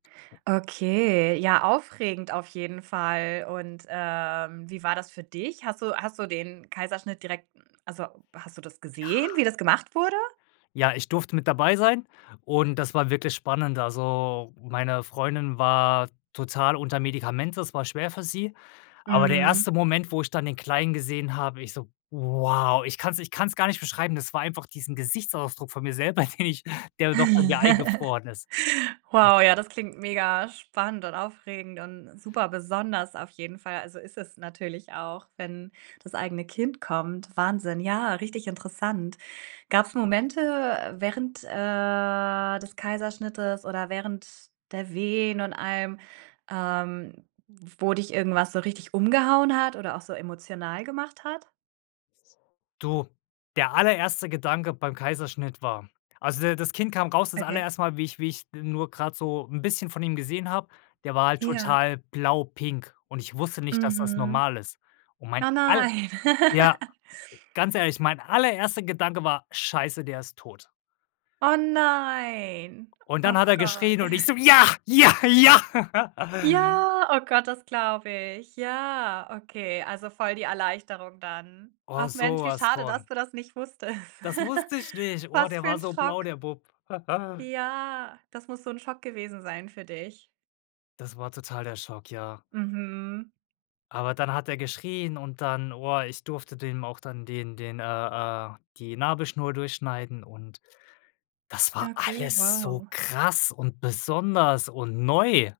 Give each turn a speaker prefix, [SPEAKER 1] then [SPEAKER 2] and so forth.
[SPEAKER 1] Okay, ja aufregend auf jeden Fall. Und, ähm, wie war das für dich? Hast du hast du den Kaiserschnitt direkt also, hast du das
[SPEAKER 2] Ja.
[SPEAKER 1] gesehen, wie das gemacht wurde?
[SPEAKER 2] Ja, ich durfte mit dabei sein und das war wirklich spannend. Also, meine Freundin war total unter Medikamente, es war schwer für sie. Aber der
[SPEAKER 1] Mhm.
[SPEAKER 2] 1. Moment, wo ich dann den Kleinen gesehen habe, ich so: „Wow!" Ich kann's ich kann's gar nicht beschreiben, das war einfach diesen Gesichtsausdruck von mir selber, den ich, der noch bei mir eingefroren ist. Das
[SPEAKER 1] Wow, ja, das klingt mega spannend und aufregend und super besonders auf jeden Fall, also, ist es natürlich auch, wenn das eigene Kind kommt. Wahnsinn. Ja, richtig interessant. Gab's Momente, äh, während, äh, des Kaiserschnittes oder während der Wehen und allem, ähm, wo dich irgendwas so richtig umgehauen hat oder auch so emotional gemacht hat?
[SPEAKER 2] Du, der allererste Gedanke beim Kaiserschnitt war also der das Kind kam raus, das
[SPEAKER 1] Okay.
[SPEAKER 2] allererste Mal, wie ich wie ich, äh, nur grad so 'n bisschen von ihm gesehen habe der war halt
[SPEAKER 1] Ja.
[SPEAKER 2] total blau pink und ich wusste nicht, dass das
[SPEAKER 1] Mhm.
[SPEAKER 2] normal ist. Und mein
[SPEAKER 1] Oh,
[SPEAKER 2] all
[SPEAKER 1] nein.
[SPEAKER 2] ja, ganz ehrlich, mein allererste Gedanke war: „Scheiße, der ist tot.“
[SPEAKER 1] Oh, nein.
[SPEAKER 2] Und dann hat
[SPEAKER 1] Ach
[SPEAKER 2] er
[SPEAKER 1] Gott.
[SPEAKER 2] geschrien und ich so:„Ja, ja, ja!“
[SPEAKER 1] Ja, oh Gott, das glaube ich. Ja, okay, also voll die Erleichterung dann.
[SPEAKER 2] Oh,
[SPEAKER 1] Ach Mensch, wie
[SPEAKER 2] sowas
[SPEAKER 1] schade, dass
[SPEAKER 2] von.
[SPEAKER 1] du das nicht wusstest.
[SPEAKER 2] Das wusste ich nicht. Oh,
[SPEAKER 1] Was
[SPEAKER 2] der
[SPEAKER 1] für
[SPEAKER 2] war
[SPEAKER 1] 'n
[SPEAKER 2] so blau,
[SPEAKER 1] Schock.
[SPEAKER 2] der Bub.
[SPEAKER 1] Ja, das muss so 'n Schock gewesen sein für dich.
[SPEAKER 2] Das war total der Schock, ja.
[SPEAKER 1] Mhm.
[SPEAKER 2] Aber dann hat er geschrien und dann, oah, ich durfte dem auch dann den den äh, äh, die Nabelschnur durchschneiden und das war
[SPEAKER 1] Okay,
[SPEAKER 2] alles so
[SPEAKER 1] wow.
[SPEAKER 2] krass und besonders und neu.